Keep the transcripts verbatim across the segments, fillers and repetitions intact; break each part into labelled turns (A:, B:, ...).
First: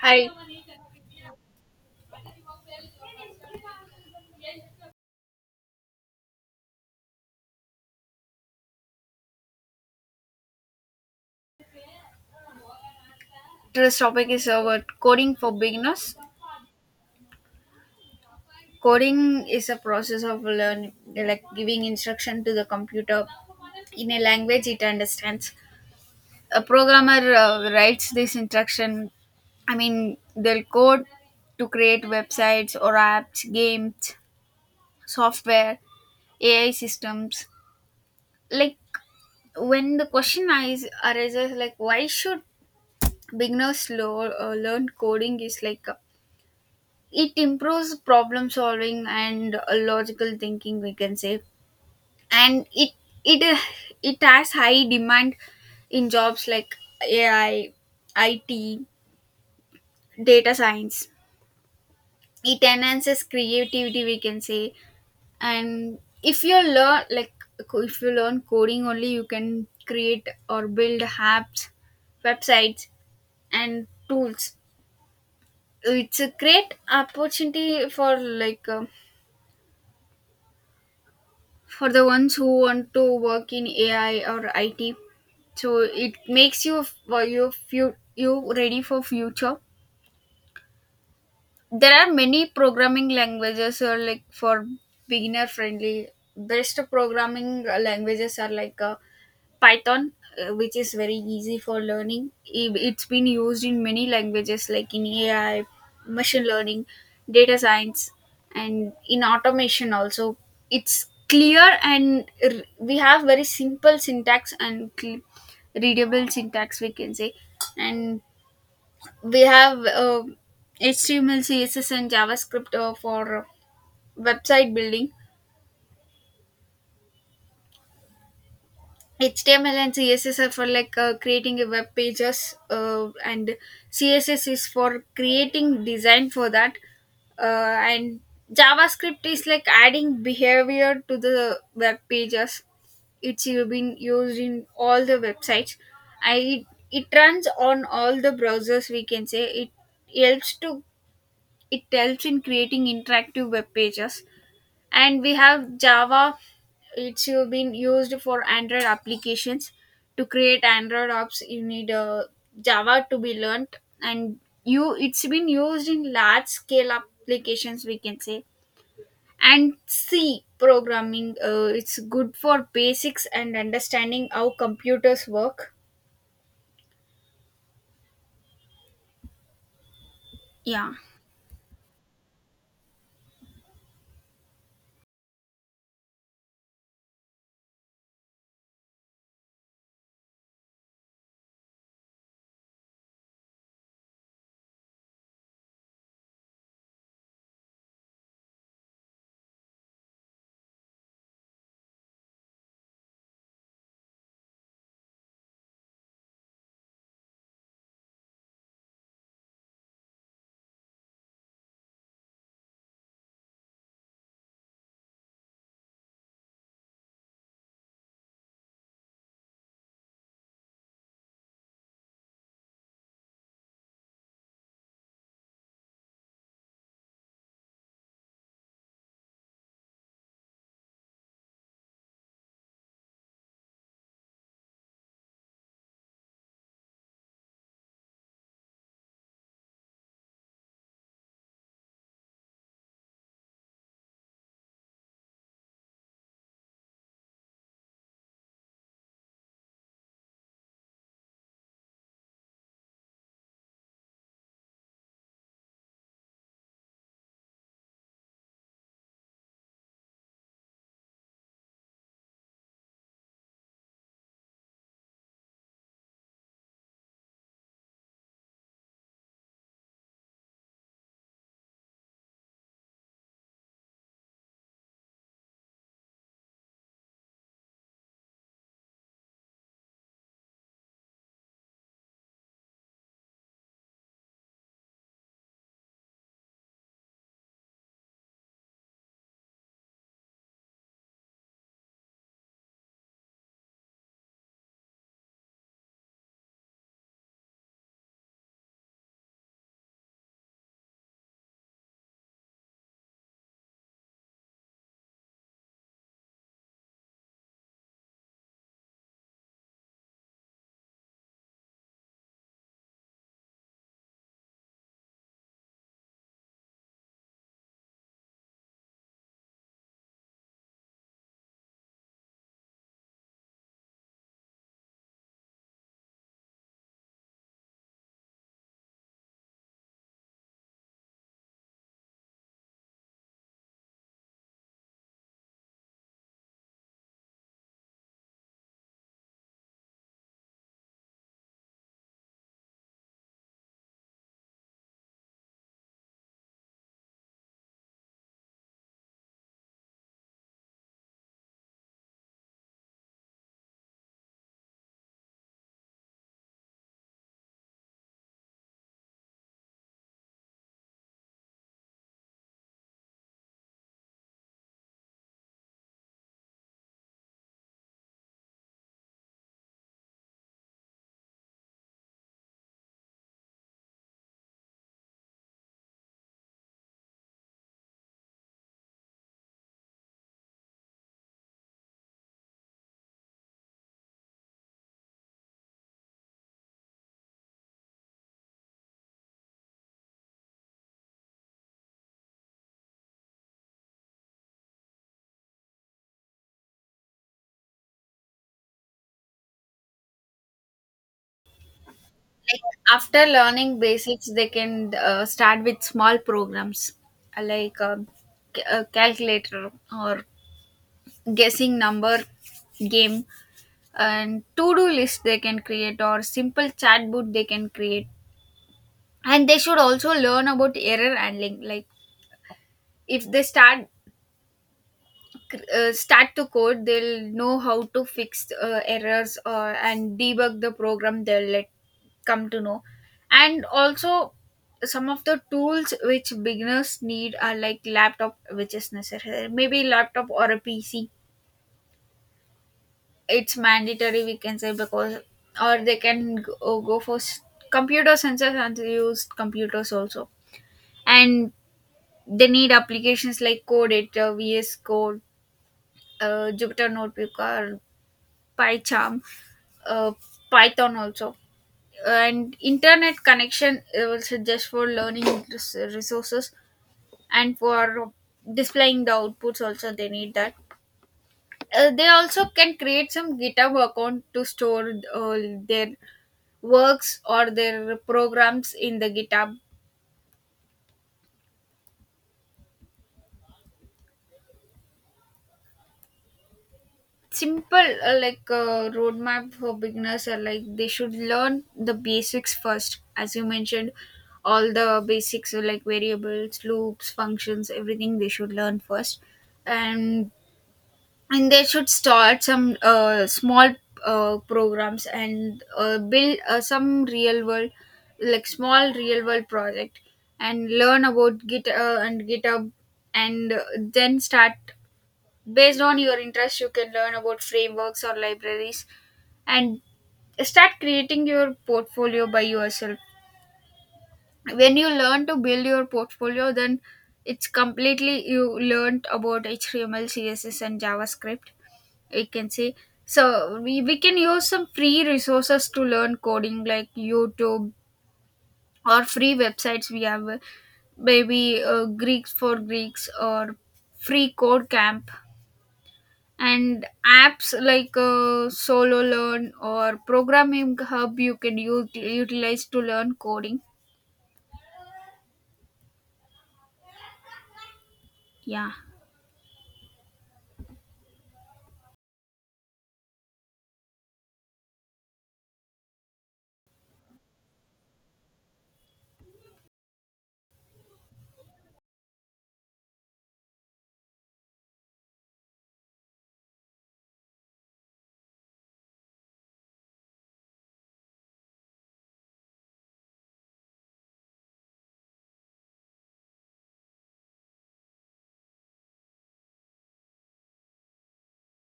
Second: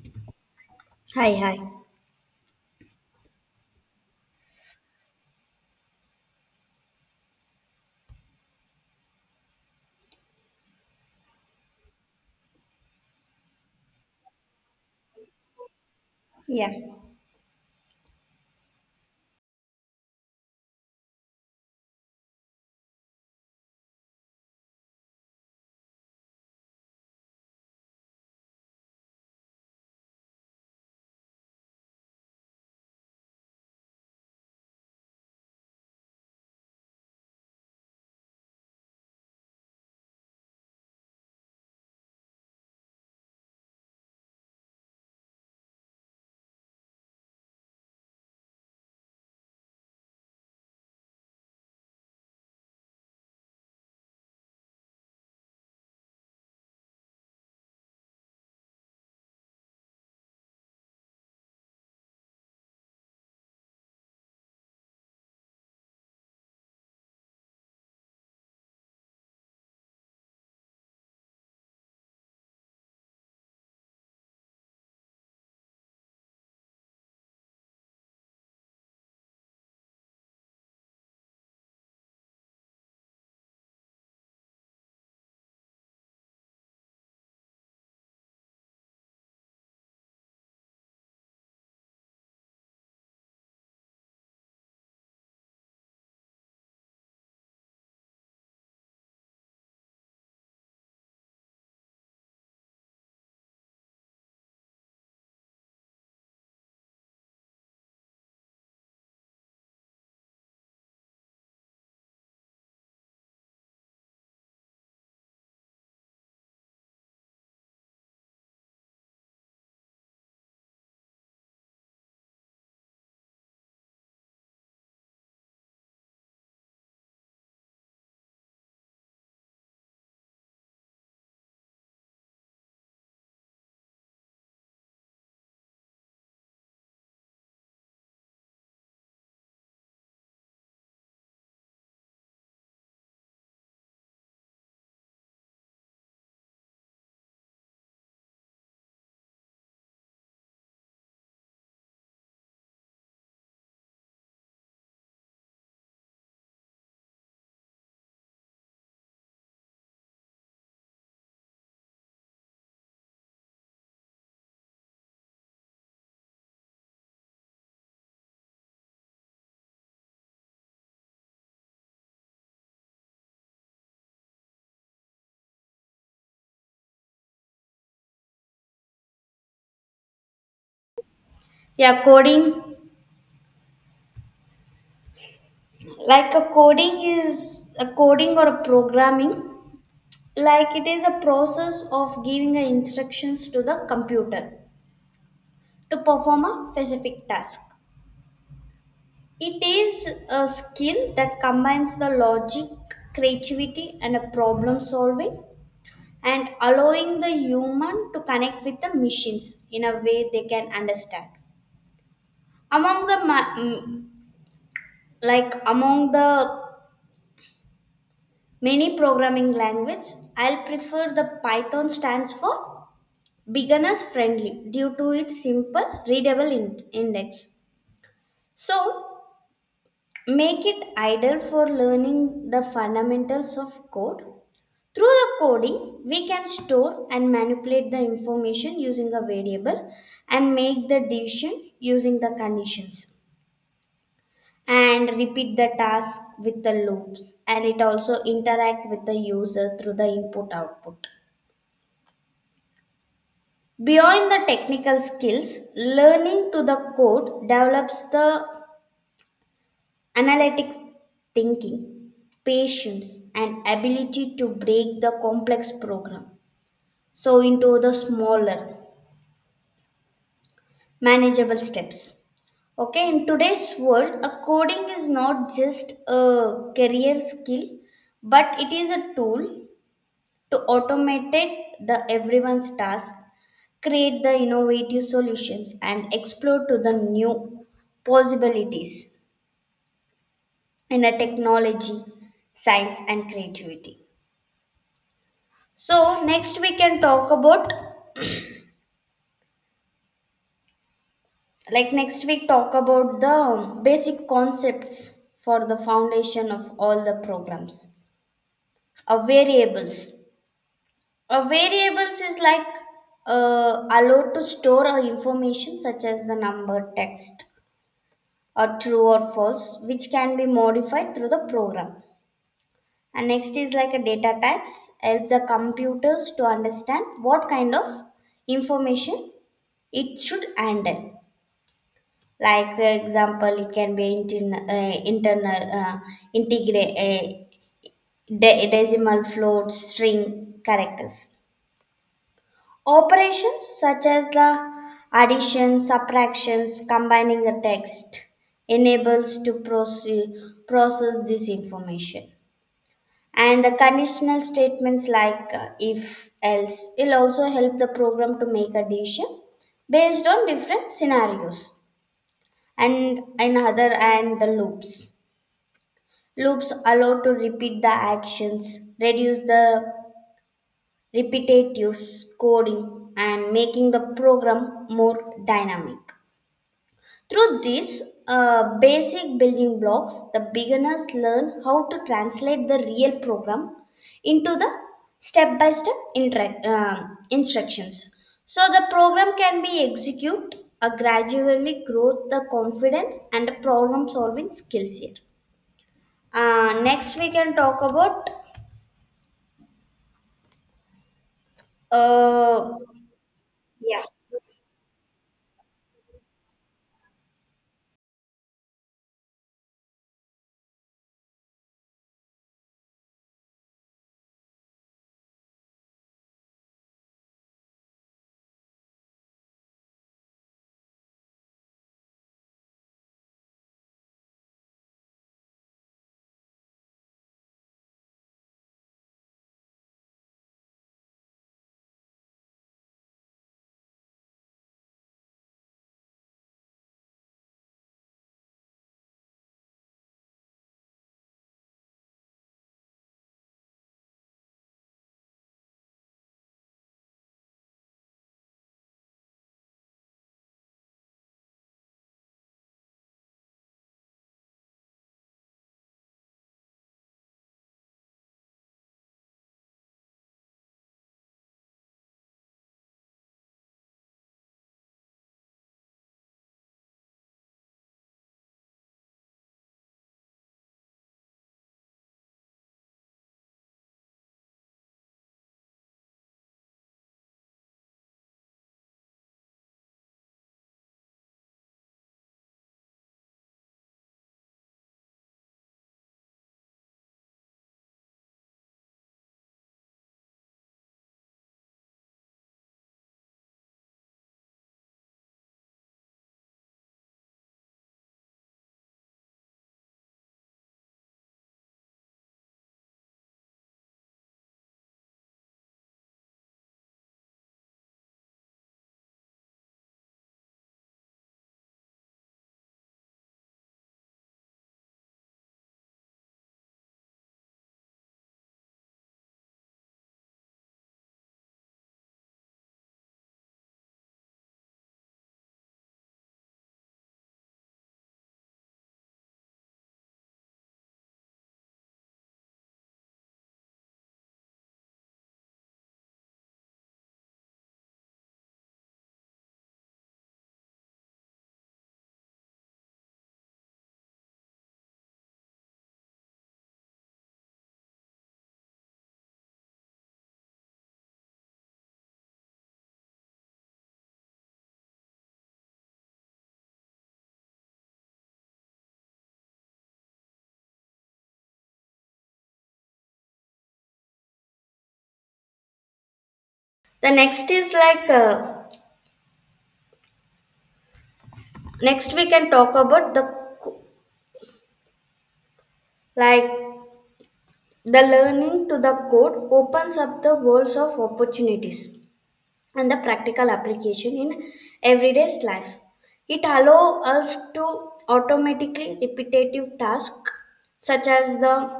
A: Hi,
B: Hi, hi.
A: today's topic is about coding for beginners.
B: Yeah.
A: Coding is a process of learning, like giving instruction to the computer in a language it understands. A programmer uh, writes this instruction. I mean, they'll code to create websites or apps, games, software, A I systems. Like when the question is arises, like why should beginners lo- uh, learn coding? Is like uh, it improves problem solving and uh, logical thinking we can say, and it it uh, it has high demand in jobs like ai, it, data science. It enhances creativity we can say, and if you learn like co- if you learn coding only you can create or build apps, websites and tools. It's a great opportunity for like um, for the ones who want to work in A I or I T. So it makes you, for you you you ready for future. There are many programming languages or like for beginner friendly. Best programming uh, languages are like uh, Python, uh, which is very easy for learning. I- It's been used in many languages like in A I, machine learning, data science, and in automation also. It's clear, and r- we have very simple syntax and cl- readable syntax, we can say. And we have uh, H T M L, C S S, and JavaScript uh, for website building. H T M L and C S S are for like uh, creating a web pages, uh, and C S S is for creating design for that, uh, and JavaScript is like adding behavior to the web pages. It's uh, been used in all the websites. I It runs on all the browsers. We can say it helps to, it helps in creating interactive web pages. And we have java, it's uh, been used for android applications. To create android apps you need uh, java to be learnt, and you it's been used in large scale applications we can say. And c programming, uh, it's good for basics and understanding how computers work, yeah.
B: Yeah, coding. Like a coding is a coding or a programming. Like it is a process of giving a instructions to the computer to perform a specific task. It is a skill that combines the logic, creativity, and a problem solving and allowing the human to connect with the machines in a way they can understand among the ma- mm, like among the many programming language, I'll prefer the Python stands for beginners friendly due to its simple readable in- index. So, make it ideal for learning the fundamentals of code. Through the coding, we can store and manipulate the information using a variable and make the decision using the conditions and repeat the task with the loops and it also interact with the user through the input output. Beyond the technical skills, learning to the code develops the analytic thinking, patience, and ability to break the complex program so into the smaller, manageable steps. Okay, in today's world, a coding is not just a career skill, but it is a tool to automate it, the everyone's task, create the innovative solutions and explore to the new possibilities in a technology, science and creativity. So next we can talk about like next week talk about the um, basic concepts for the foundation of all the programs. A variables. A variables is like uh, allowed to store our information such as the number, text, or true or false, which can be modified through the program. And next is like a data types, help the computers to understand what kind of information it should handle. Like for example, it can be intern- uh, internal, uh, integra- uh, de- decimal float, string characters. Operations such as the addition, subtractions, combining the text enables to proce- process this information. And the conditional statements like uh, if, else will also help the program to make a decision based on different scenarios and another and the loops. Loops allow to repeat the actions, reduce the repetitive coding and making the program more dynamic. Through these uh, basic building blocks, the beginners learn how to translate the real program into the step by step instructions. So the program can be executed, uh, gradually grow the confidence and problem solving skills here. Uh, next, we can talk about uh,
A: Like after learning
B: yeah.
A: basics they can uh, start with small programs, uh, like um, c- a calculator or guessing number game and to-do list they can create, or simple chatbot they can create. And they should also learn about error handling, like if they start uh, start to code they'll know how to fix uh, errors or and debug the program, they'll let come to know. And also some of the tools which beginners need are like laptop, which is necessary, maybe laptop or a pc. It's mandatory we can say, because or they can go, go for s- computer sensors and use computers also. And they need applications like code editor, vs code, uh, jupyter notebook or pycharm, uh, python also, and internet connection uh, also just for learning res- resources, and for displaying the outputs also they need that. Uh, they also can create some github account to store uh, their works or their programs in the GitHub. Simple uh, like uh, roadmap for beginners are like they should learn the basics first, as you mentioned. All the basics are like variables, loops, functions, everything they should learn first, and and they should start some uh, small uh, programs, and uh, build uh, some real world like small real world project, and learn about git uh, and github. And uh, then start, based on your interest you can learn about frameworks or libraries, and start creating your portfolio by yourself. When you learn to build your portfolio then it's completely, you learned about html, css and javascript, I can say. So we, we can use some free resources to learn coding like youtube, or free websites we have, uh, maybe uh, greeks for greeks or free code camp, and apps like uh, solo learn or programming hub you can u- utilize to learn coding, yeah.
B: The next is like uh, Next, we can talk about the co- like the learning to the code opens up the worlds of opportunities and the practical application in everyday life. It allows us to automatically repetitive tasks such as the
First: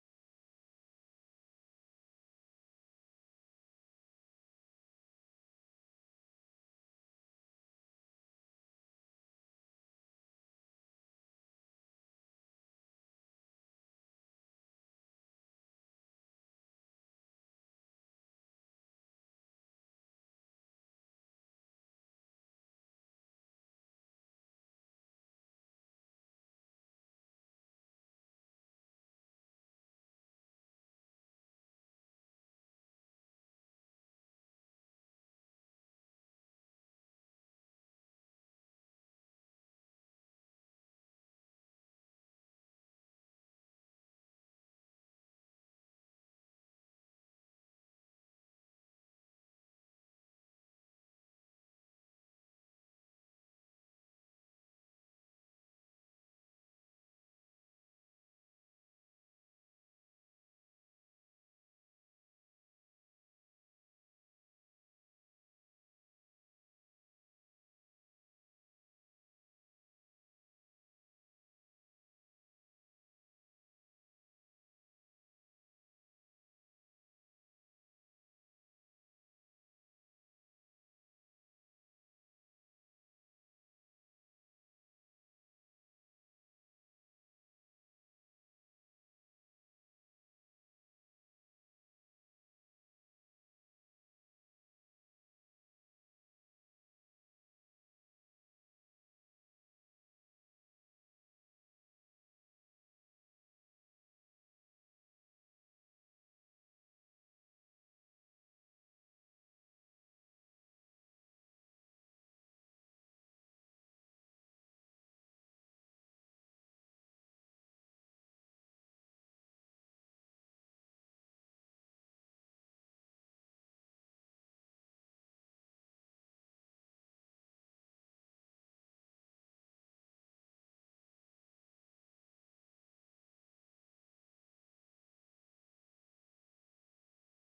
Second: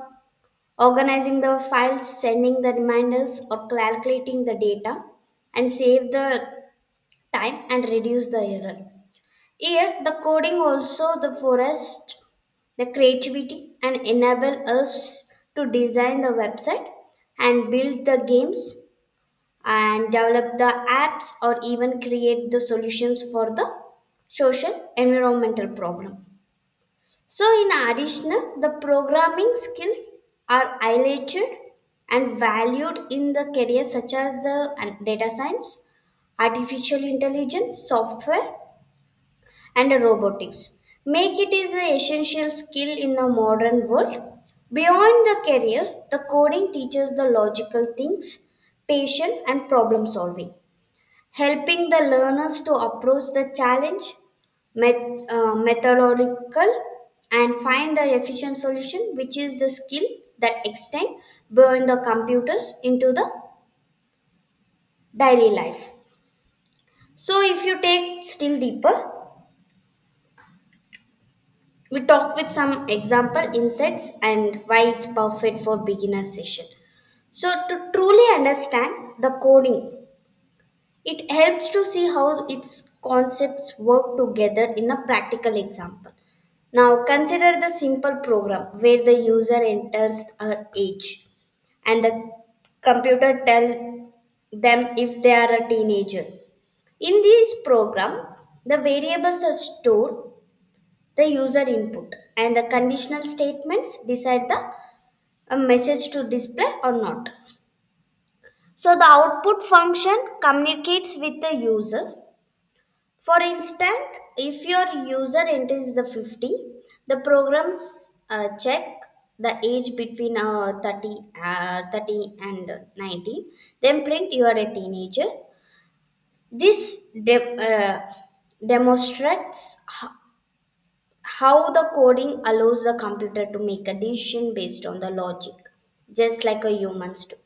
B: organizing the files, sending the reminders, or calculating the data, and save the time and reduce the error. Yet the coding also the forest, the creativity and enable us to design the website and build the games and develop the apps or even create the solutions for the social environmental problem. So in addition, the programming skills are highlighted and valued in the careers such as the uh, data science, artificial intelligence, software and robotics make it is an essential skill in a modern world beyond the career, the coding teaches the logical things, patience and problem solving, helping the learners to approach the challenge met- uh, methodological and find the efficient solution which is the skill that extend beyond the computers into the daily life. So if you take still deeper, we talked with some example insights and why it's perfect for beginner session. So to truly understand the coding, it helps to see how its concepts work together in a practical example. Now consider the simple program where the user enters her age and the computer tell them if they are a teenager. In this program, the variables are stored the user input and the conditional statements decide the uh, message to display or not. So the output function communicates with the user. For instance, if your user enters the fifty, the programs uh, check the age between uh, thirty, uh, thirty and ninety, then print you are a teenager. This de- uh, demonstrates h- how the coding allows the computer to make a decision based on the logic, just like a humans do.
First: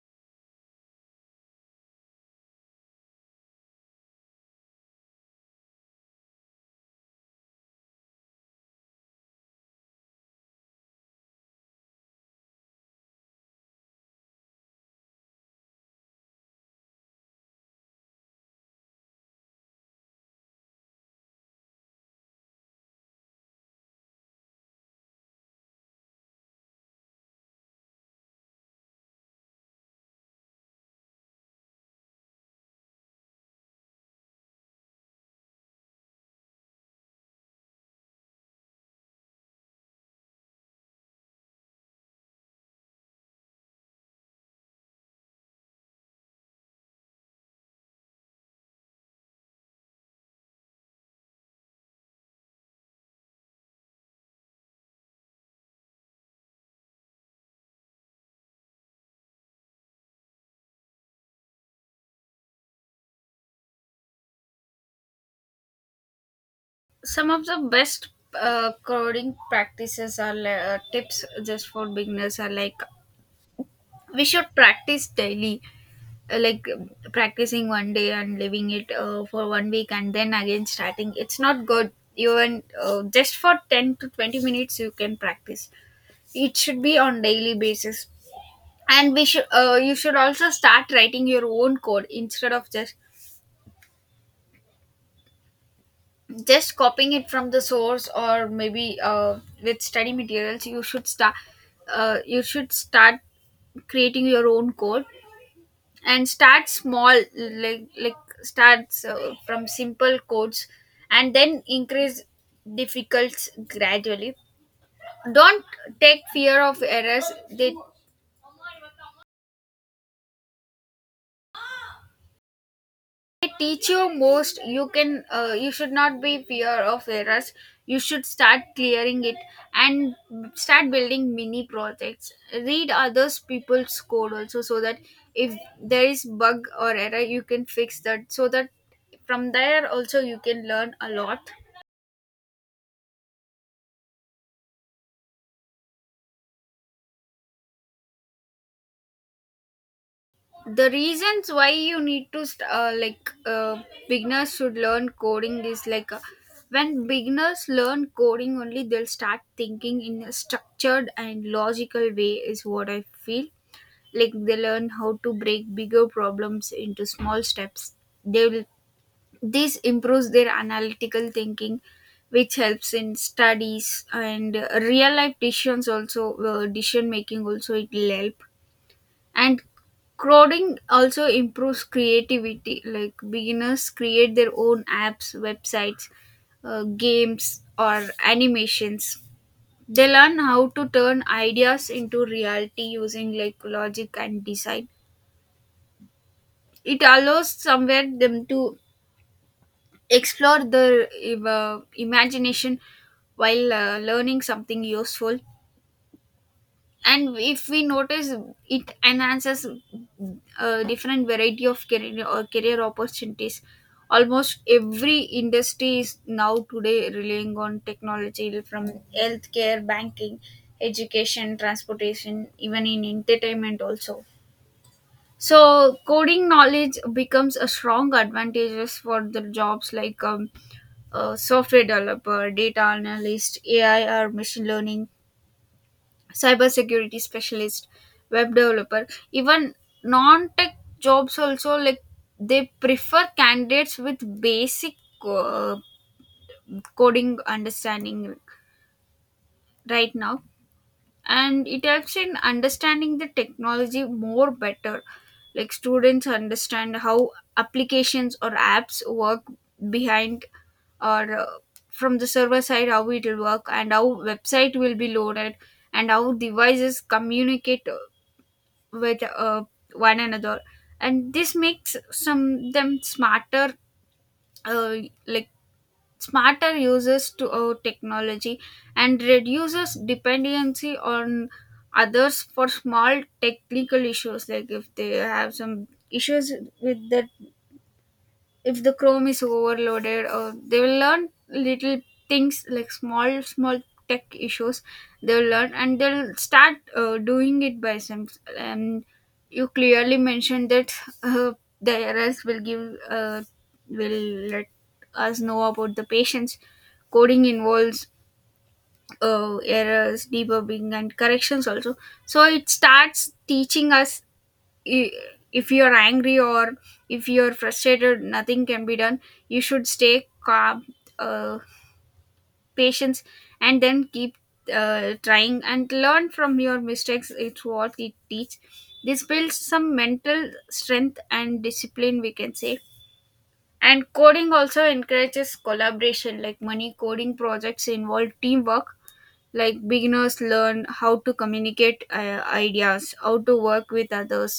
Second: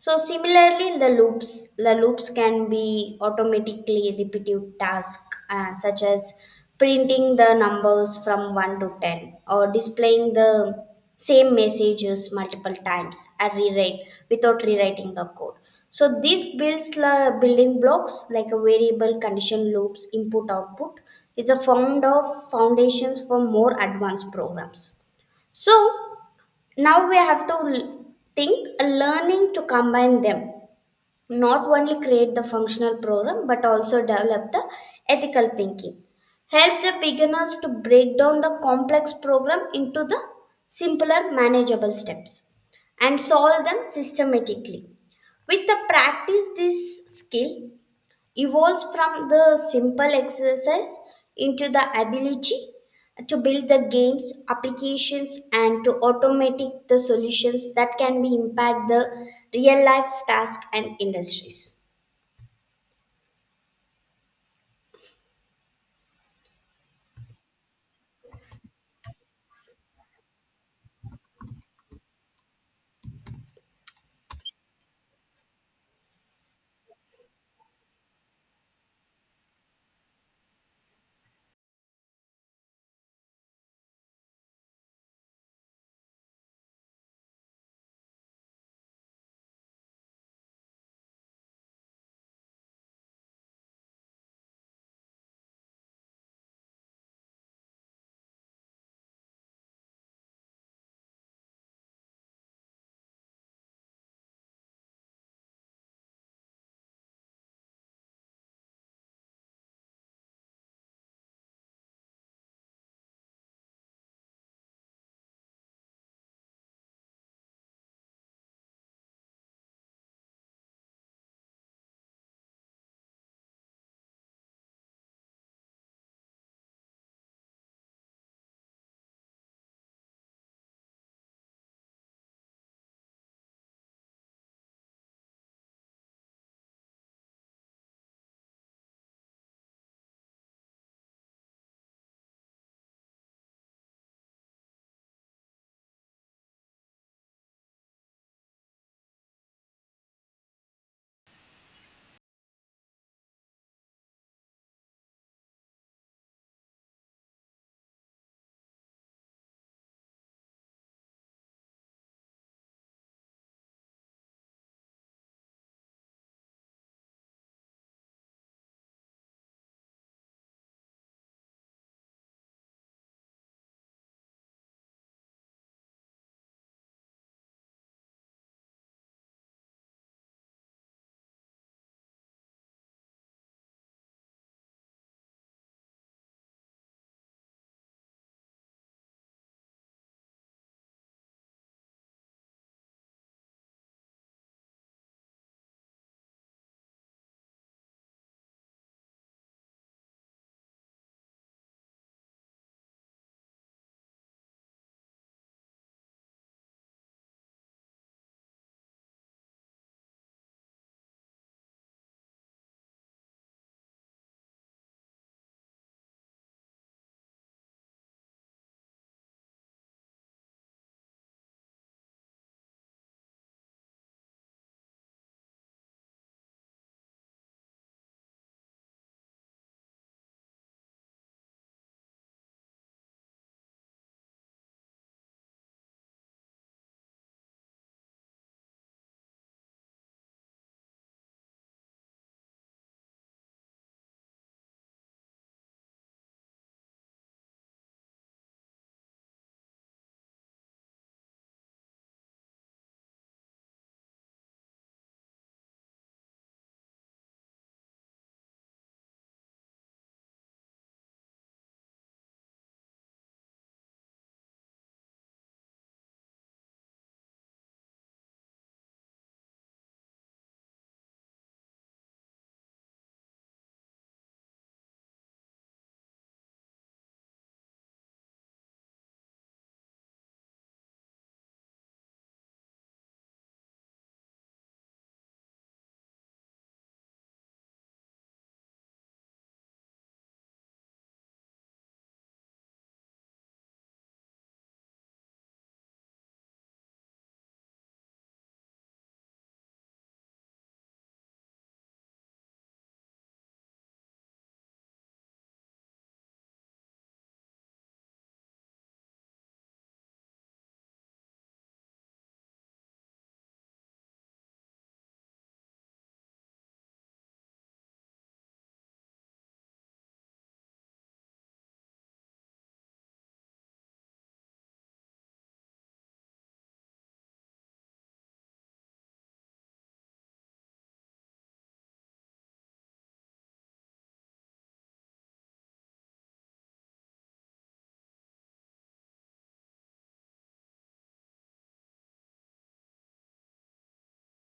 B: So similarly, the loops, the loops can be automatically repetitive tasks uh, such as printing the numbers from one to ten or displaying the same messages multiple times at rewrite without rewriting the code. So this builds the building blocks like a variable condition loops input output is a found of foundations for more advanced programs. So now we have to l- think a learning to combine them, not only create the functional program but also develop the ethical thinking, help the beginners to break down the complex program into the simpler manageable steps and solve them systematically. With the practice this skill evolves from the simple exercise into the ability to build the games applications and to automatic the solutions that can be impact the real life task and industries.
A: Some of the best uh, coding practices or uh, tips just for beginners are like we should practice daily. Uh, like um, Practicing one day and leaving it uh, for one week and then again starting, it's not good. Even uh, just for ten to twenty minutes you can practice, it should be on daily basis. And we should uh, you should also start writing your own code instead of just just copying it from the source, or maybe uh, with study materials you should start uh, you should start creating your own code. And start small, like like starts uh, from simple codes and then increase difficulties gradually. Don't take fear of errors, they, they teach you most. You can uh, you should not be fear of errors, you should start clearing it. And start building mini projects, read others people's code also so that if there is bug or error you can fix that, so that from there also you can learn a lot. The reasons why you need to st- uh, like uh, beginners should learn coding is like, uh, when beginners learn coding only they'll start thinking in a structured and logical way is what I feel. Like they learn how to break bigger problems into small steps. They will This improves their analytical thinking, which helps in studies and uh, real life decisions also, uh, decision making also it will help. And coding also improves creativity. Like beginners create their own apps, websites, uh, games, or animations. They learn how to turn ideas into reality using like logic and design. It allows somewhere them to explore their uh, imagination while uh, learning something useful. And if we notice, it enhances a different variety of career or career opportunities. Almost every industry is now today relying on technology, from healthcare, banking, education, transportation, even in entertainment also. So coding knowledge becomes a strong advantages for the jobs like um, uh, software developer, data analyst, ai or machine learning, cybersecurity specialist, web developer. Even non tech jobs also like they prefer candidates with basic uh, coding understanding right now. And it helps in understanding the technology more better. Like students understand how applications or apps work behind, or uh, from the server side how it will work, and how website will be loaded, and how devices communicate uh, with uh, one another. And this makes some them smarter, uh, like smarter users to uh, technology, and reduces dependency on others for small technical issues. Like if they have some issues with the, if the chrome is overloaded, or they will learn little things like small small tech issues, they'll learn and they'll start uh, doing it by themselves. And you clearly mentioned that uh, the errors will give, uh, will let us know about the patients. Coding involves uh, errors, debugging and corrections also. So it starts teaching us, i- if you're angry or if you're frustrated nothing can be done. You should stay calm, uh, patience, and then keep uh, trying and learn from your mistakes, it's what it teach. This builds some mental strength and discipline we can say. And coding also encourages collaboration. Like many coding projects involve teamwork, like beginners learn how to communicate uh, ideas, how to work with others,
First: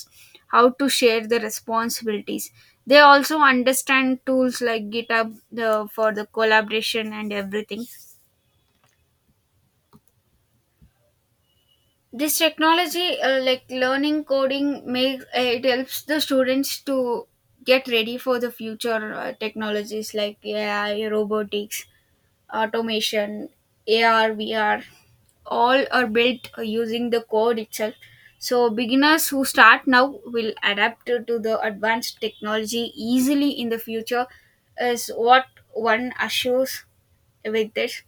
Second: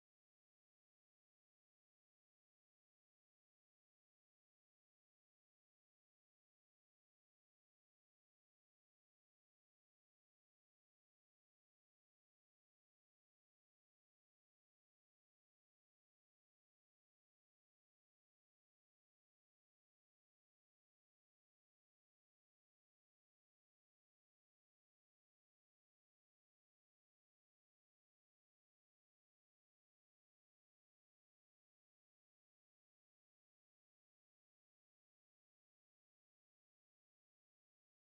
A: how to share the responsibilities. They also understand tools like github, the, for the collaboration and everything. This technology, uh, like learning coding makes, uh, it helps the students to get ready for the future uh, technologies like ai, robotics, automation, A R, V R, all are built using the code itself. So beginners who start now will adapt to to the advanced technology easily in the future, is what one assures with this.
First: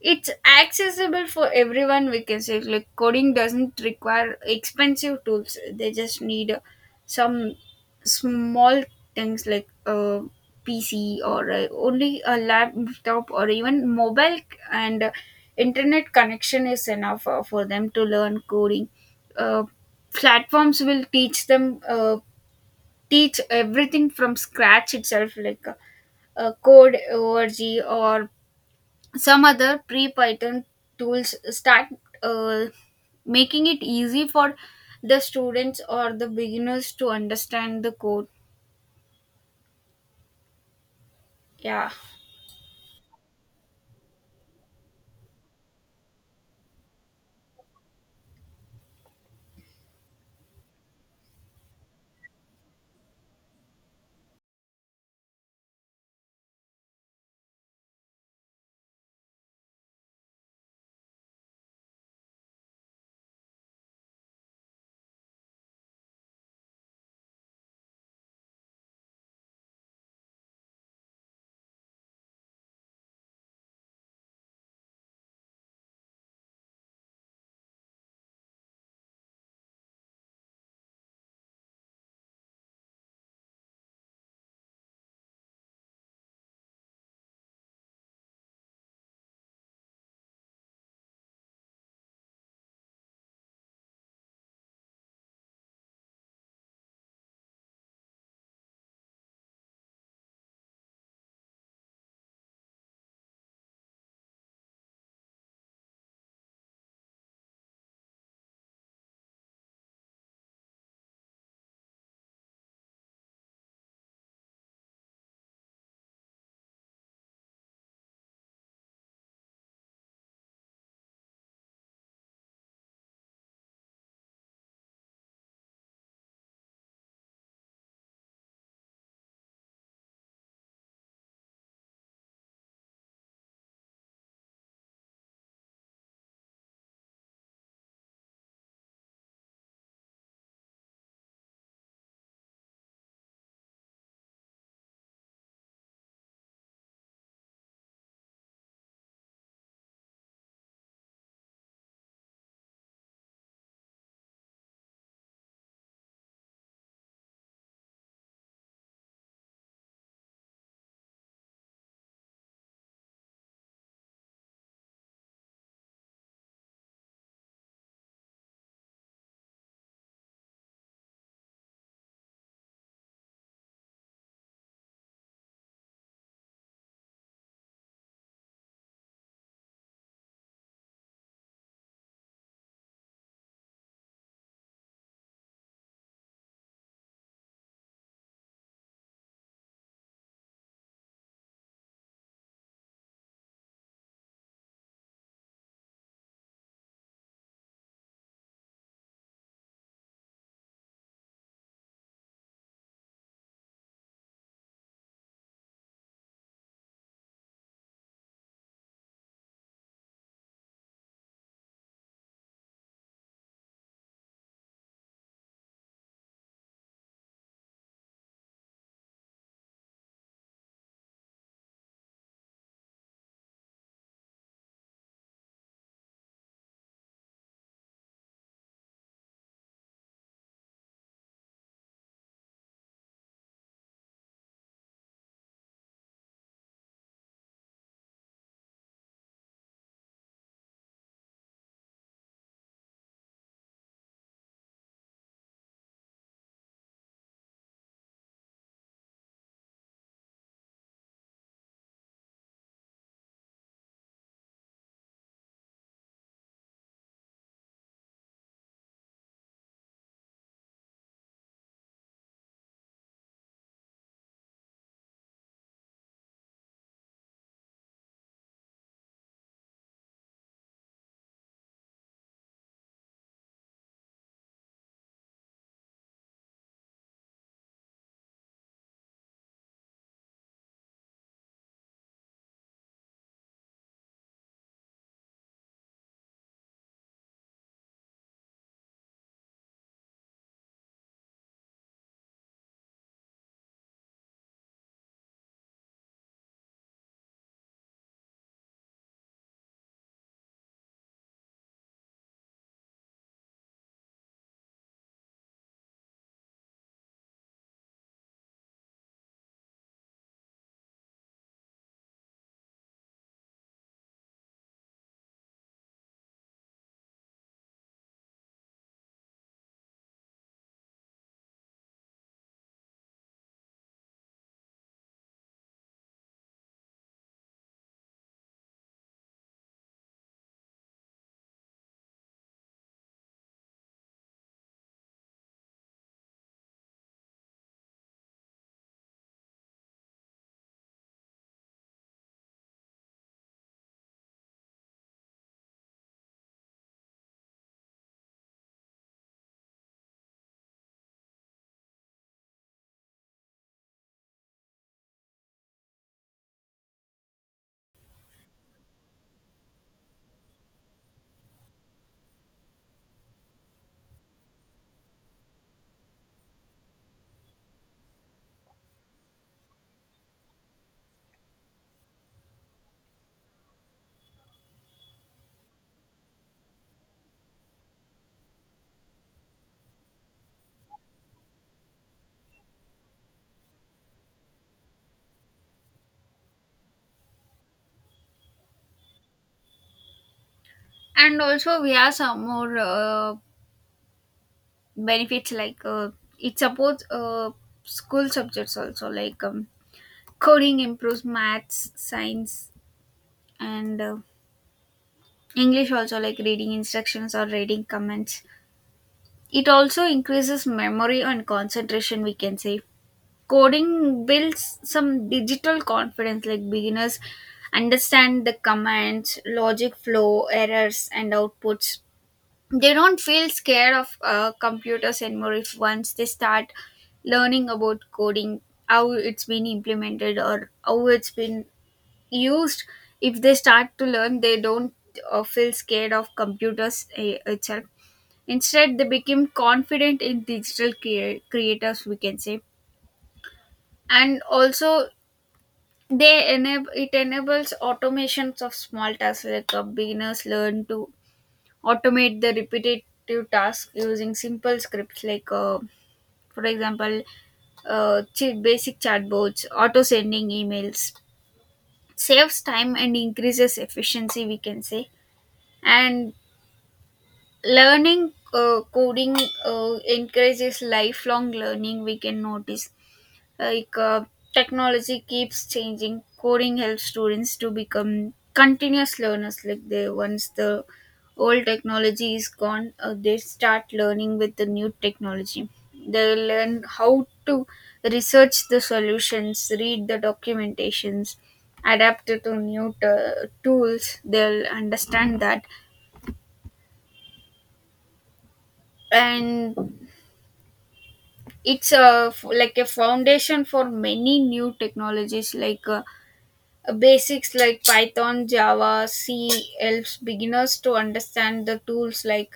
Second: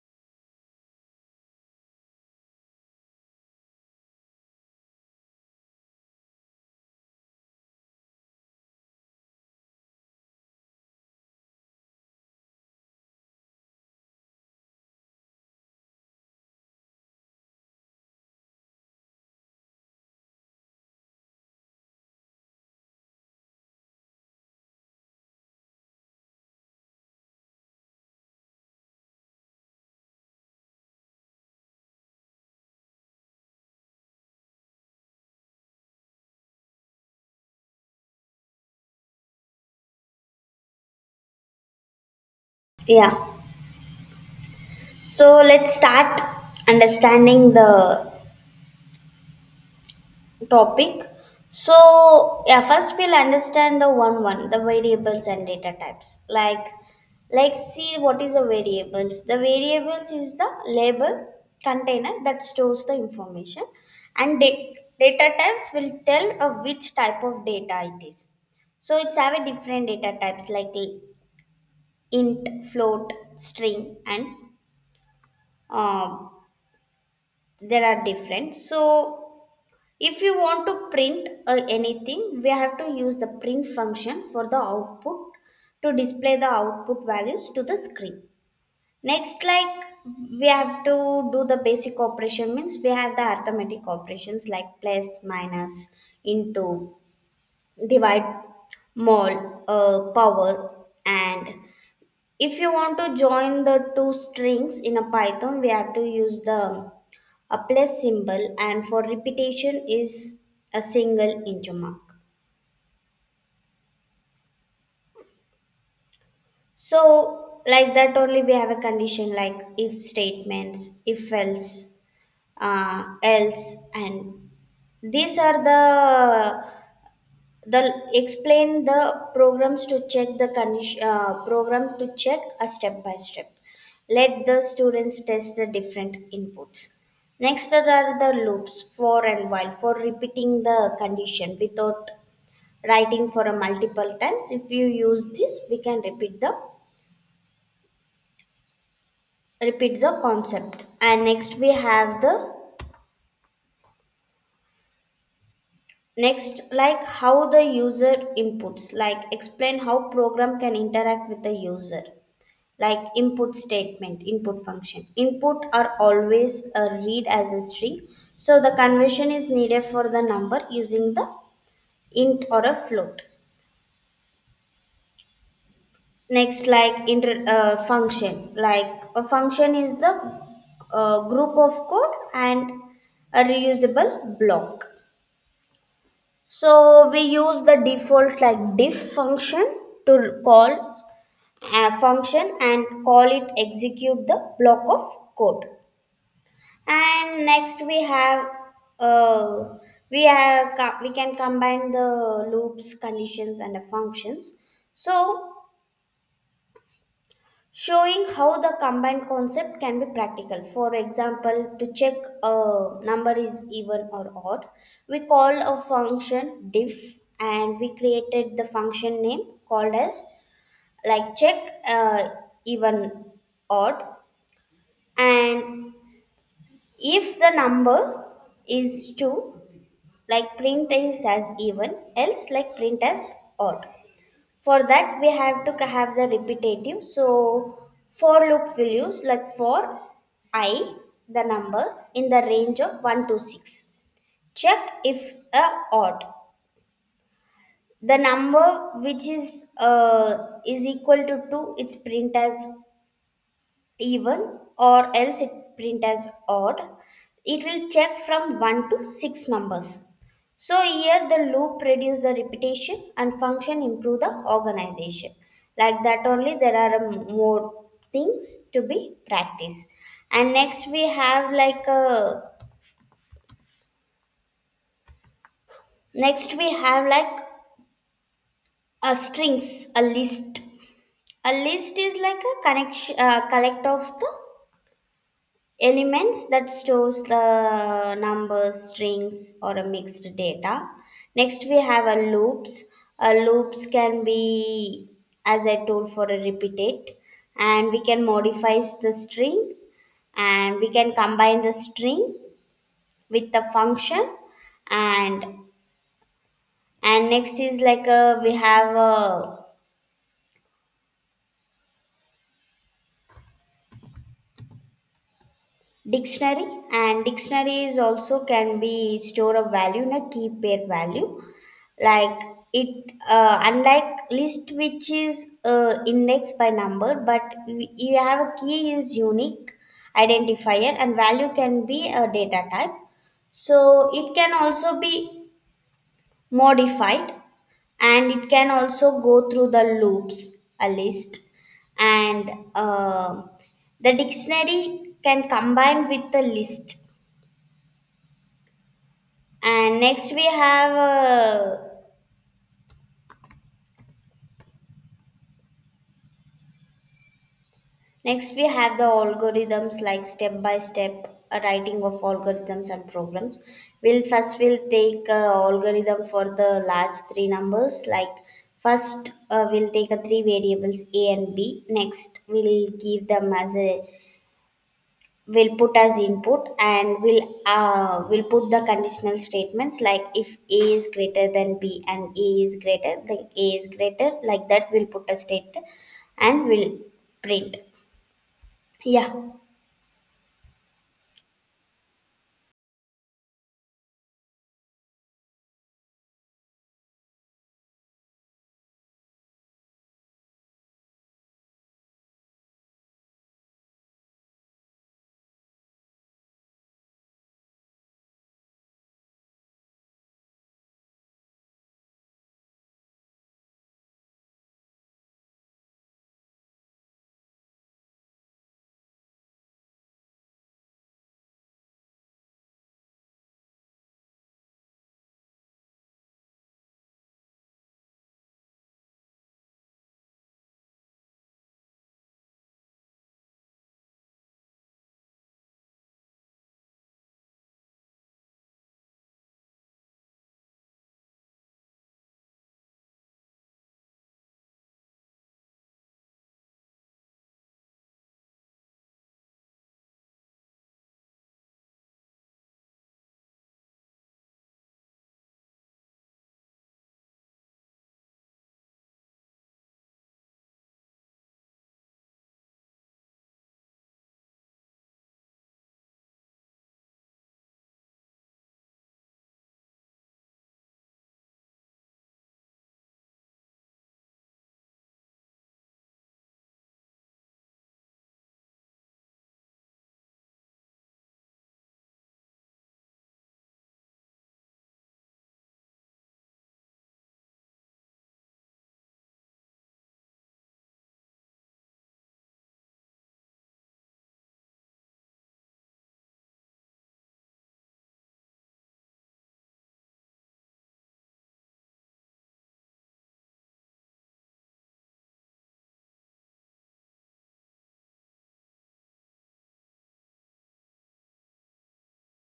A: It's accessible for everyone, we can say. Like, coding doesn't require expensive tools, they just need uh, some small things like a P C, or uh, only a laptop, or even mobile c- and uh, internet connection is enough uh, for them to learn coding. Uh, Platforms will teach them, uh, teach everything from scratch itself, like uh, uh, code org or some other pre-python tools start, uh, making it easy for the students or the beginners to understand the code. Yeah,
B: Yeah, so let's start understanding the topic. So yeah, first we'll understand the one one, the variables and data types. Like like see what is the variables. The variables is the label container that stores the information and da- data types will tell of which type of data it is. So it's have a different data types like l- int, float, string and um, there are different. So if you want to print uh, anything, we have to use the print function for the output to display the output values to the screen. Next, like we have to do the basic operation means we have the arithmetic operations like plus, minus, into, divide, mol, uh, power, and if you want to join the two strings in a Python, we have to use the a plus symbol, and for repetition is a single inch mark. So, like that only we have a condition like if statements, if else, uh, else, and these are the the explain the programs to check the condition, uh, program to check a step by step, let the students test the different inputs. Next there are the loops for and while for repeating the condition without writing for a multiple times. If you use this we can repeat the repeat the concept. And next we have the next like how the user inputs, like explain how program can interact with the user, like input statement, input function, input are always uh, read as a string, so the conversion is needed for the number using the int or a float. Next like inter, uh, function like a function is the uh, group of code and a reusable block, so we use the default like diff function to call a function and call it execute the block of code. And next we have uh, we have co- we can combine the loops, conditions, and the functions. So showing how the combined concept can be practical. For example, to check a number is even or odd, we called a function diff, and we created the function name called as like check uh, even odd, and if the number is two like print is as even, else like print as odd. For that we have to have the repetitive, so for loop will use like for I the number in the range of one to six, check if a odd the number which is uh, is equal to two it's print as even or else it print as odd. It will check from one to six numbers. So here the loop reduce the repetition and function improve the organization. Like that only there are um, more things to be practiced. And next we have like a next we have like a strings a list. A list is like a connection uh, collect of the elements that stores the numbers strings or a mixed data. Next we have a loops. A loops can be as I told for a repeat it, and we can modify the string and we can combine the string with the function. And and next is like a, we have a dictionary. And dictionaries also can be store of value na keep their value. Like it uh, unlike list which is uh, indexed by number but we- you have a key is unique identifier and value can be a data type. So it can also be modified and it can also go through the loops a list. And uh, the dictionary can combine with the list. And next we have uh, next we have the algorithms like step by step uh, writing of algorithms and programs. We'll first we'll take uh, algorithm for the large three numbers like first uh, we'll take a three variables a and b, next we'll give them as a, will put as input and will uh, will put the conditional statements like if a is greater than b and a is greater then a is greater, like that we'll put a state and we'll print. Yeah.
A: and also we have some more uh, benefits like, uh, it supports uh, school subjects also, like um, coding improves maths, science, and uh, english also, like reading instructions or reading comments. It also increases memory and concentration, we can say. Coding builds some digital confidence, like beginners understand the commands, logic flow, errors, and outputs. They don't feel scared of uh, computers anymore if once they start learning about coding, how it's been implemented or how it's been used. If they start to learn, they don't uh, feel scared of computers eh, itself. Instead, they became confident in digital crea- creators, we can say. And also, they enable, it enables automations of small tasks, like uh, beginners learn to automate the repetitive tasks using simple scripts, like uh, for example, uh, ch- basic chatbots, auto sending emails, saves time and increases efficiency, we can say. And learning uh, coding uh, encourages lifelong learning, we can notice. Like uh, technology keeps changing, coding helps students to become continuous learners. Like they, once the old technology is gone, uh, they start learning with the new technology. They learn how to research the solutions, read the documentations, adapt it to new t- tools, they'll understand that. And it's a f- like a foundation for many new technologies, like uh, Uh, basics like Python, Java, C helps beginners to understand the tools, like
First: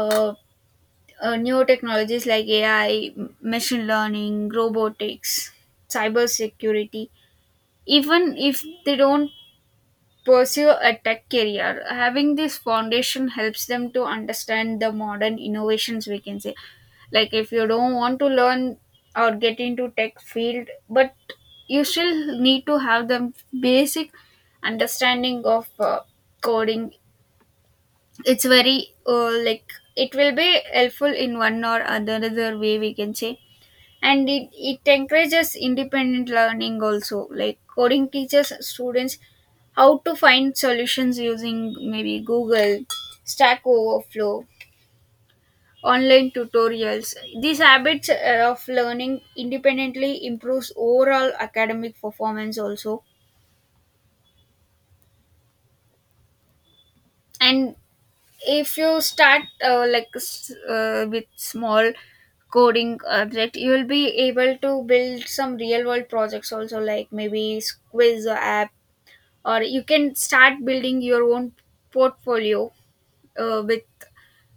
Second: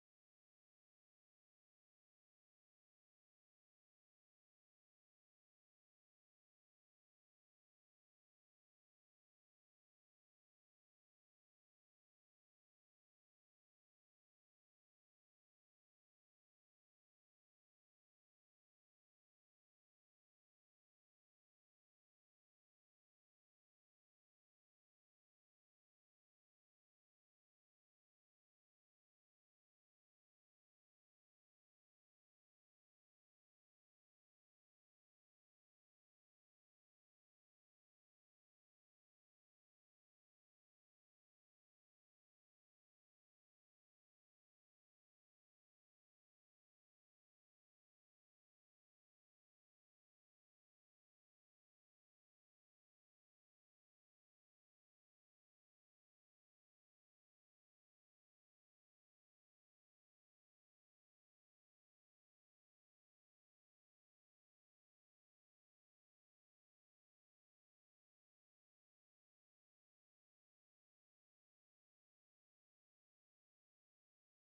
A: uh, uh, new technologies like A I, machine learning, robotics, cybersecurity. Even if they don't pursue a tech career, having this foundation helps them to understand the modern innovations, we can say. Like if you don't want to learn or get into tech field, but you still need to have the basic understanding of uh, coding. It's very uh, like it will be helpful in one or another way, we can say. And it, it encourages independent learning also, like coding teaches students how to find solutions using maybe google, stack overflow, online tutorials. These habits uh, of learning independently improves overall academic performance also. And if you start uh, like s- uh, with small coding object, you will be able to build some real world projects also, like maybe quiz app, or you can start building your own portfolio uh, with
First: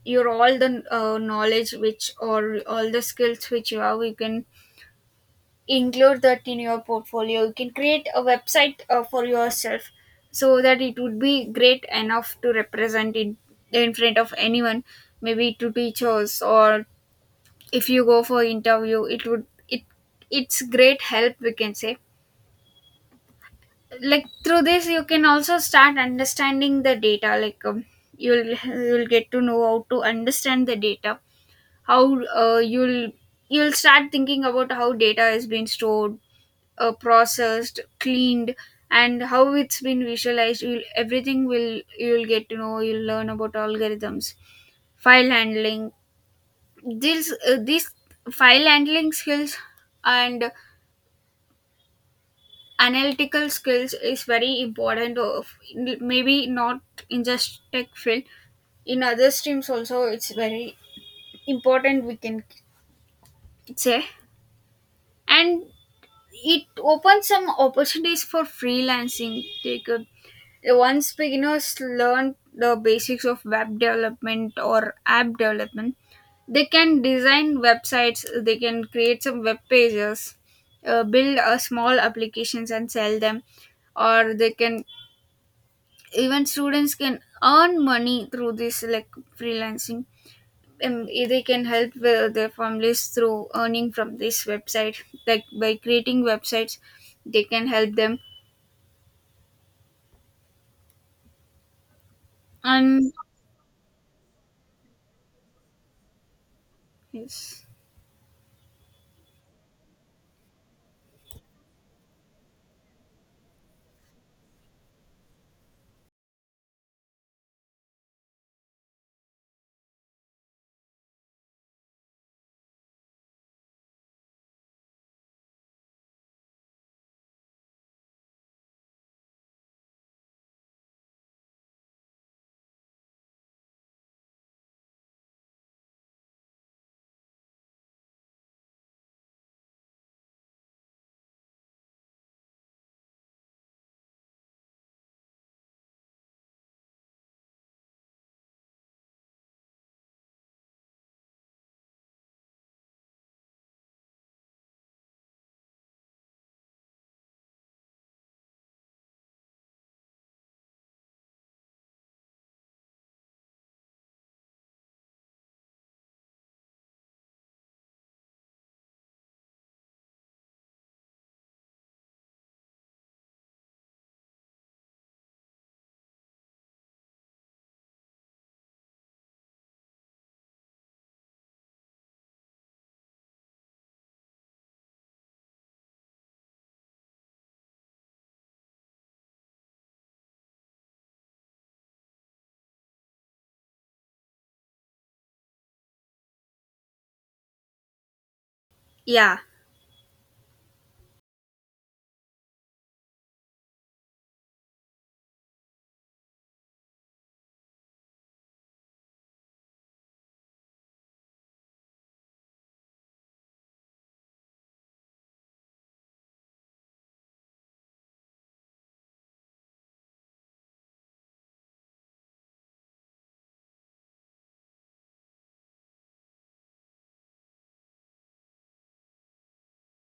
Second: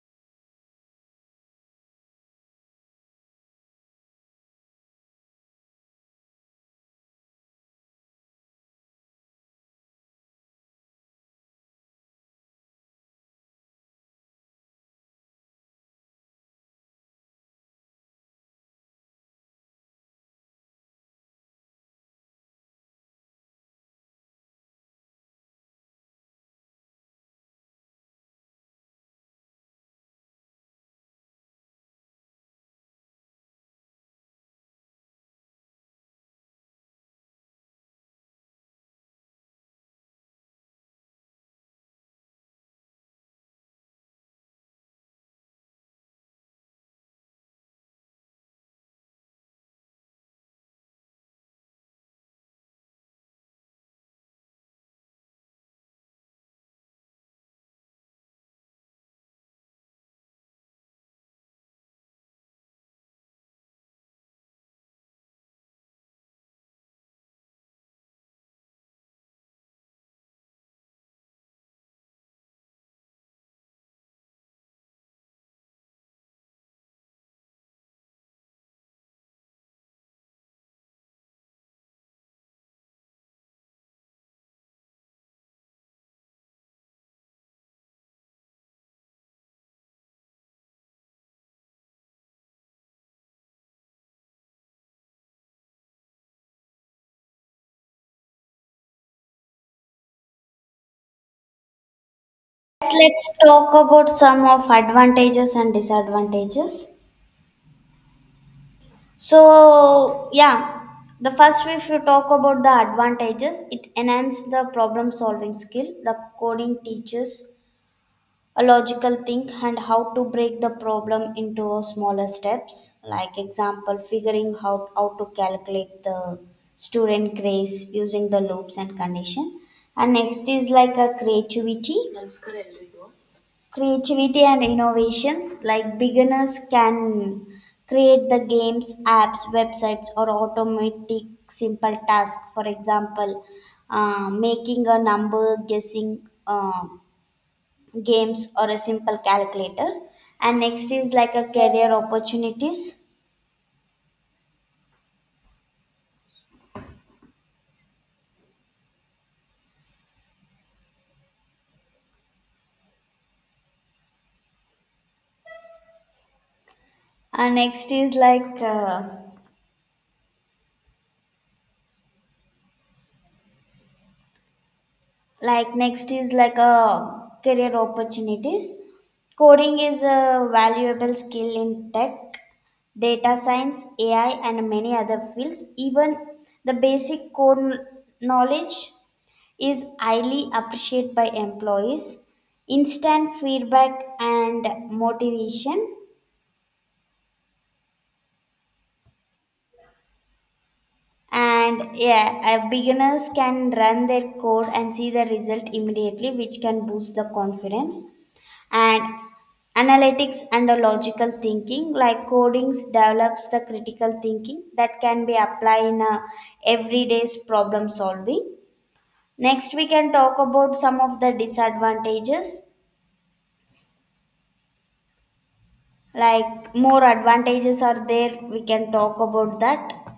A: your all the uh, knowledge which, or all the skills which you have, you can include that in your portfolio. You can create a website uh, for yourself, so that it would be great enough to represent it in front of anyone, maybe to teachers, or if you go for interview, it would it it's great help, we can say. Like through this you can also start understanding the data, like um, you'll you'll get to know how to understand the data, how uh, you'll you'll start thinking about how data is being stored, uh, processed, cleaned, and how it's been visualized. You'll, everything will, you'll get to know, you'll learn about algorithms, file handling. These uh, these file handling skills and analytical skills is very important, of maybe not in just tech field, in other streams also it's very important, we can say. And it opens some opportunities for freelancing. They could, once beginners learn the basics of web development or app development, they can design websites, they can create some web pages, uh, build a small applications and sell them. Or they can, even students can earn money through this, like freelancing. And they can help uh, their families through earning from this website, like by creating websites they can help them.
B: Yes,
A: And
B: let's talk about some of advantages and disadvantages.
A: yes,
B: So yeah, the first if you talk about the advantages, it enhances the problem solving skill. The coding teaches a logical think and how to break the problem into smaller steps, like example figuring out how to calculate the student grace using the loops and condition. And next is like a creativity creativity and innovations. Like beginners can create the games apps websites or automatic simple task. For example, uh, making a number guessing uh, games or a simple calculator. And next is like a career opportunities, and next is like uh, like next is like a career opportunities. Coding is a valuable skill in tech, data science, ai and many other fields. Even the basic code knowledge is highly appreciated by employees. Instant feedback and motivation.
A: yeah.
B: And yeah, uh, beginners can run their code and see the result immediately, which can boost the confidence. And analytics and the logical thinking, like codings, develops the critical thinking that can be applied in a everyday's problem solving. Next, we can talk about some of the disadvantages. Like more advantages are there, we can talk about that.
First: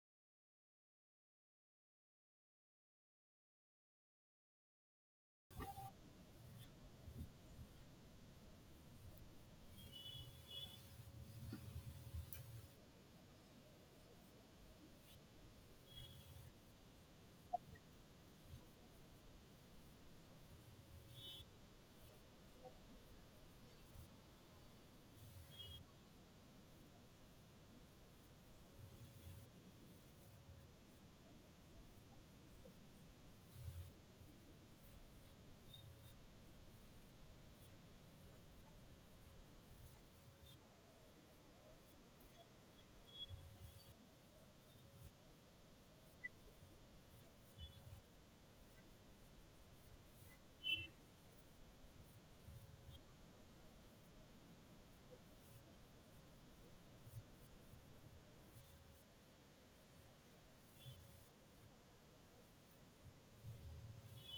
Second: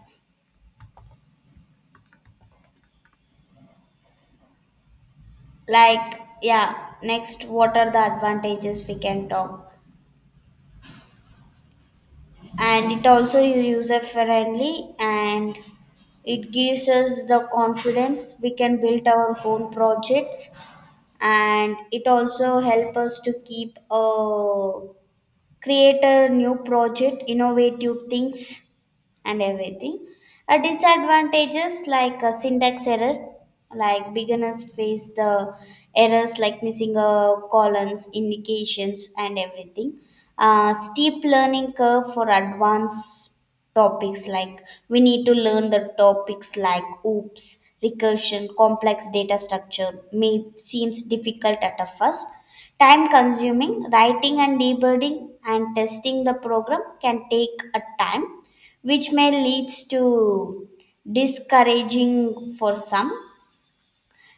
B: Like yeah, next, what are the advantages we can talk? And it also is user friendly and it gives us the confidence, we can build our own projects, and it also help us to keep a create a new project innovative things and everything. A disadvantages like a syntax error, like beginners face the errors like missing a columns, indications, and everything. Uh, steep learning curve for advanced topics, like we need to learn the topics like oops, recursion, complex data structure may seems difficult at a first. Time consuming, writing and debugging and testing the program can take a time which may leads to discouraging for some.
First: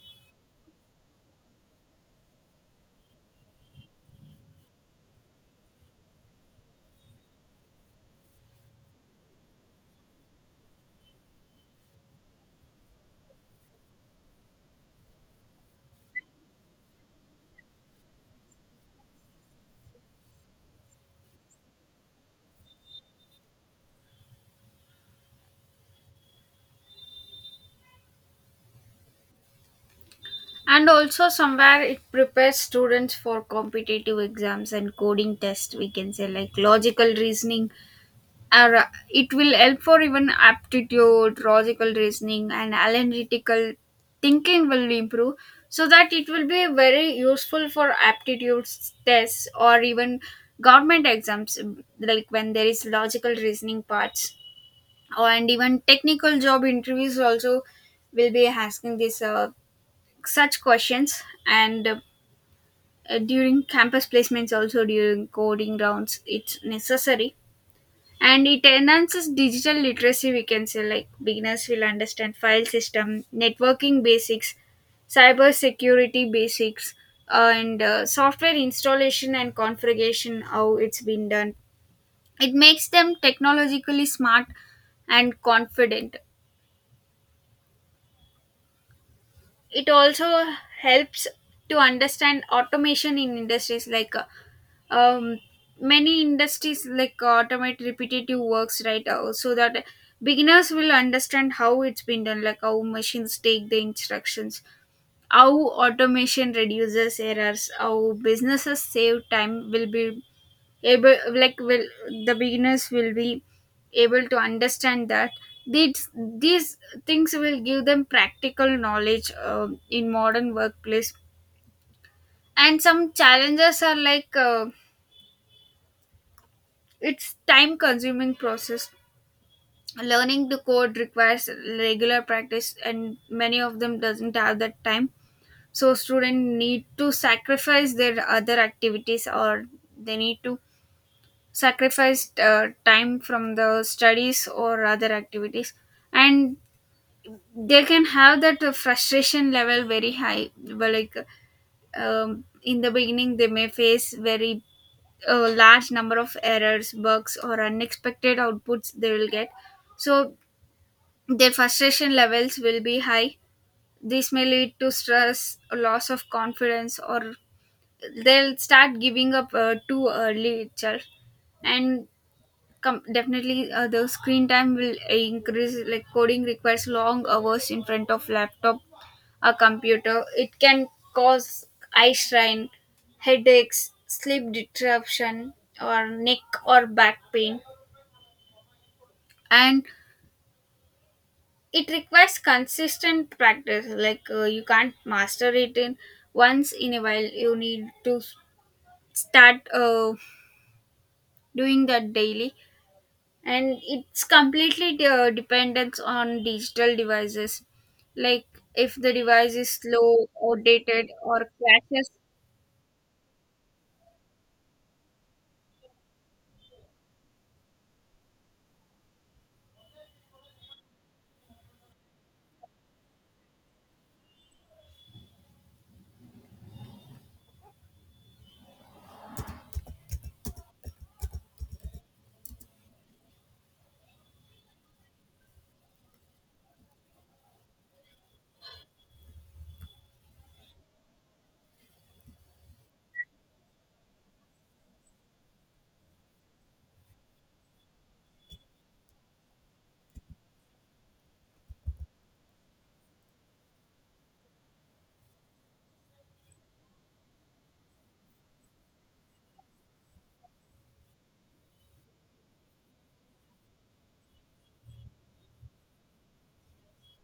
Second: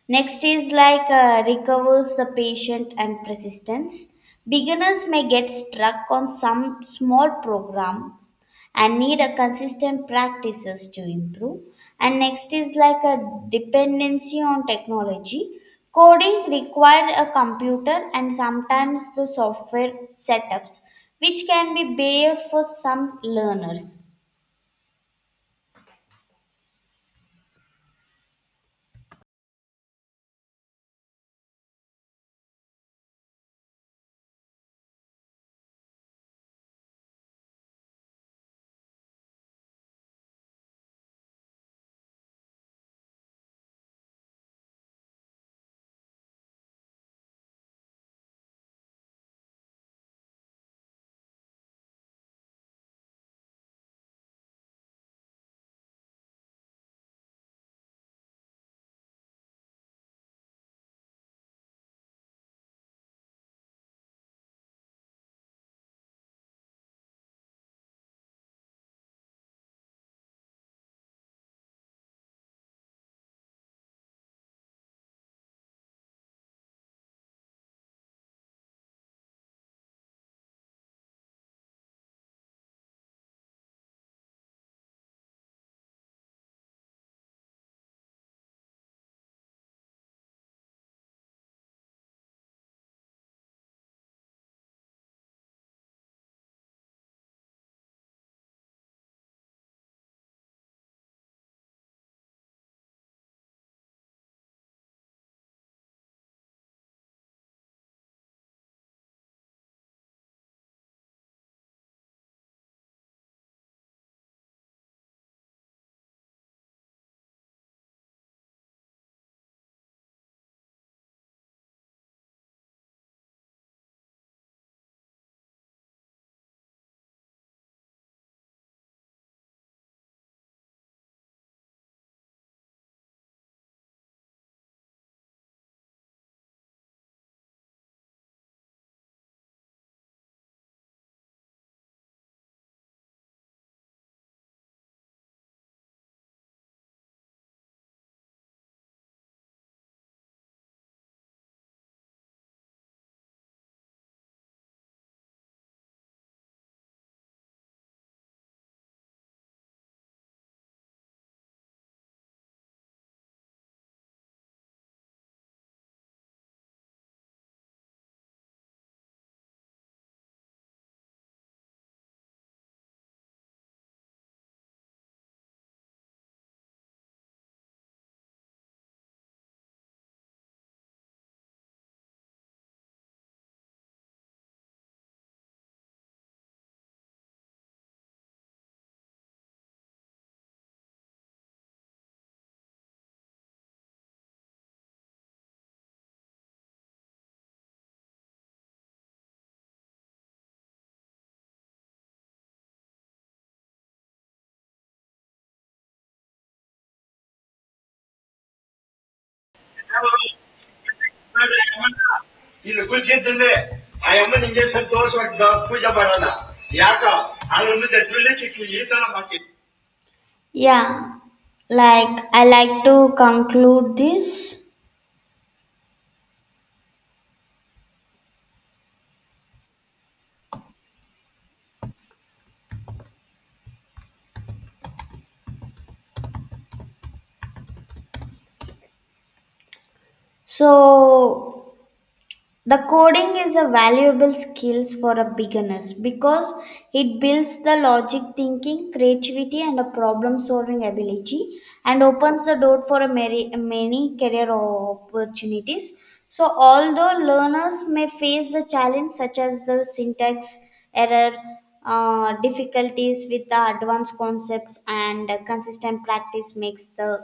B: Next is like uh, recovers the patient and persistence. Beginners may get stuck on some small programs and need a consistent practices to improve. And next is like a dependency on technology. Coding require a computer and sometimes the software setups which can be bare for some learners.
A: And also somewhere it prepares students for competitive exams and coding tests, we can say, like logical reasoning. Or, uh, it will help for even aptitude, logical reasoning, and analytical thinking will improve. So that it will be very useful for aptitude tests or even government exams, like when there is logical reasoning parts, or and even technical job interviews also will be asking this uh, such questions. And. Uh, during campus placements also, during coding rounds it's necessary. And it enhances digital literacy, we can say, like beginners will understand file system, networking basics, cyber security basics, uh, and uh, software installation and configuration, how it's been done. It makes them technologically smart and confident. It also helps to understand automation in industries, like uh, um, many industries like uh, automate repetitive works, right? Uh, so that beginners will understand how it's been done, like how machines take the instructions, how automation reduces errors, how businesses save time. Will be able, like will, the beginners will be able to understand that. These these things will give them practical knowledge uh, in modern workplace. And some challenges are, like uh, it's time consuming process. Learning to code requires regular practice and many of them doesn't have that time, so students need to sacrifice their other activities, or they need to sacrificed uh, time from the studies or other activities. And they can have that uh, frustration level very high. Well, like um, in the beginning they may face very uh, large number of errors, bugs, or unexpected outputs they will get. So their frustration levels will be high. This may lead to stress, a loss of confidence, or they'll start giving up uh, too early itself. And com- definitely uh, the screen time will increase, like coding requires long hours in front of laptop or computer. It can cause eye strain, headaches, sleep disruption, or neck or back pain. And it requires consistent practice, like uh, you can't master it in once in a while, you need to start uh, doing that daily. And it's completely de- dependent on digital devices, like if the device is slow or dated or crashes.
B: ಗುಲ್ಜಿತ್ತಂದ್ರೆ ಆ ಅಮ್ಮನ injection ತೋರಿಸುವಾಗ ಪೂಜೆ ಮಾಡಲ್ಲ ಯಾಕ ಈ ತರ ಮಾಡ್ತೀವಿ. Yeah, like I like to conclude this so. The coding is a valuable skills for a beginners because it builds the logic thinking, creativity and a problem solving ability and opens the door for a many, many career opportunities. So although learners may face the challenge such as the syntax error, uh, difficulties with the advanced concepts and uh, consistent practice makes the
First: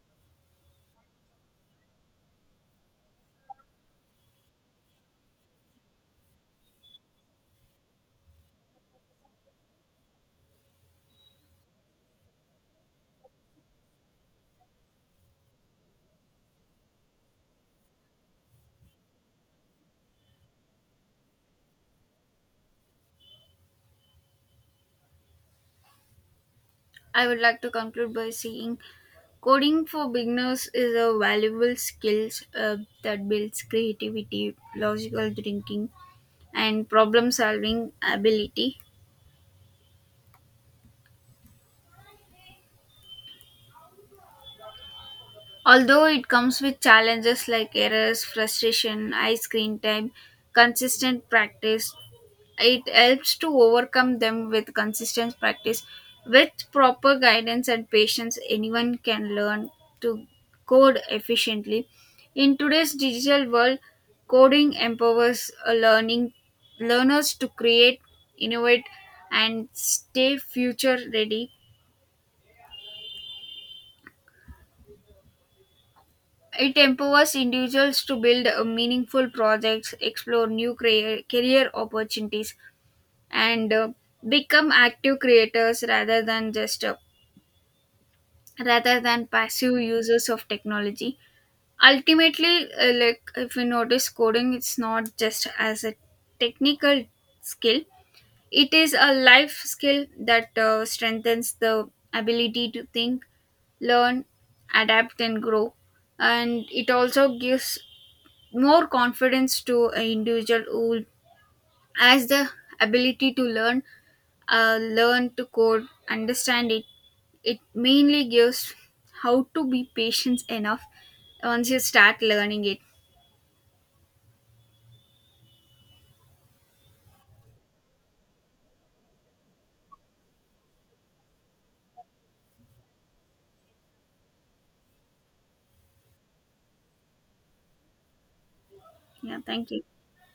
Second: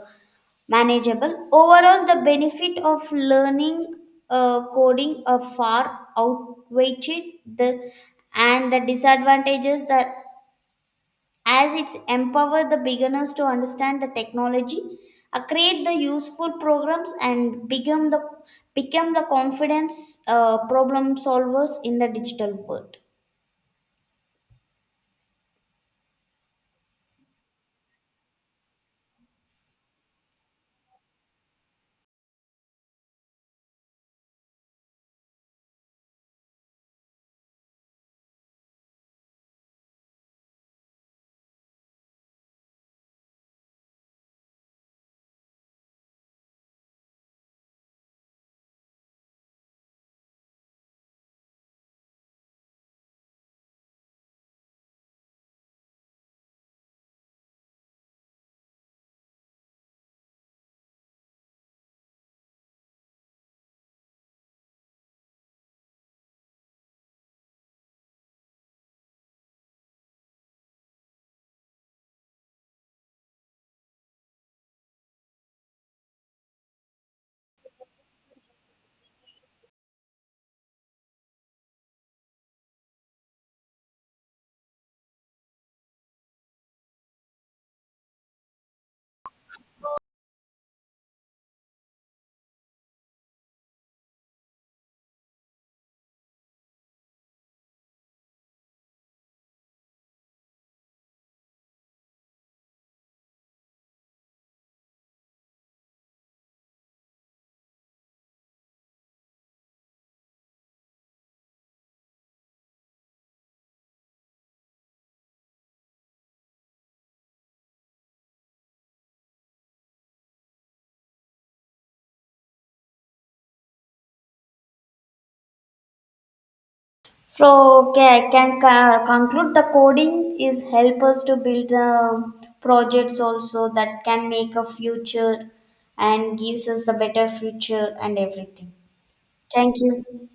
B: manageable. Overall, the benefit of learning uh, coding uh, far outweighed the and the disadvantages that as it's empower the beginners to understand the technology, uh, create the useful programs and become the become the confidence uh, problem solvers in the digital world.
A: I would like to conclude by saying coding for beginners is a valuable skill uh, that builds creativity, logical thinking, and problem solving ability. Although it comes with challenges like errors, frustration, high screen time, consistent practice, it helps to overcome them with consistent practice. With proper guidance and patience, anyone can learn to code efficiently. In today's digital world, coding empowers a learning learners to create, innovate, and stay future ready. It empowers individuals to build a meaningful projects, explore new career, career opportunities, and uh, become active creators rather than just uh, rather than passive users of technology. Ultimately, uh, like if you notice, coding, it's not just as a technical skill, it is a life skill that uh, strengthens the ability to think, learn, adapt, and grow. And it also gives more confidence to an individual who has the ability to learn, uh, learn to code, understand it. It mainly gives how to be patient enough once you start learning it.
B: So okay, I can co- conclude the coding is help us to build um, projects also that can make a future and gives us the better future and everything.
A: Yeah, thank
B: Thank
A: you.
B: you.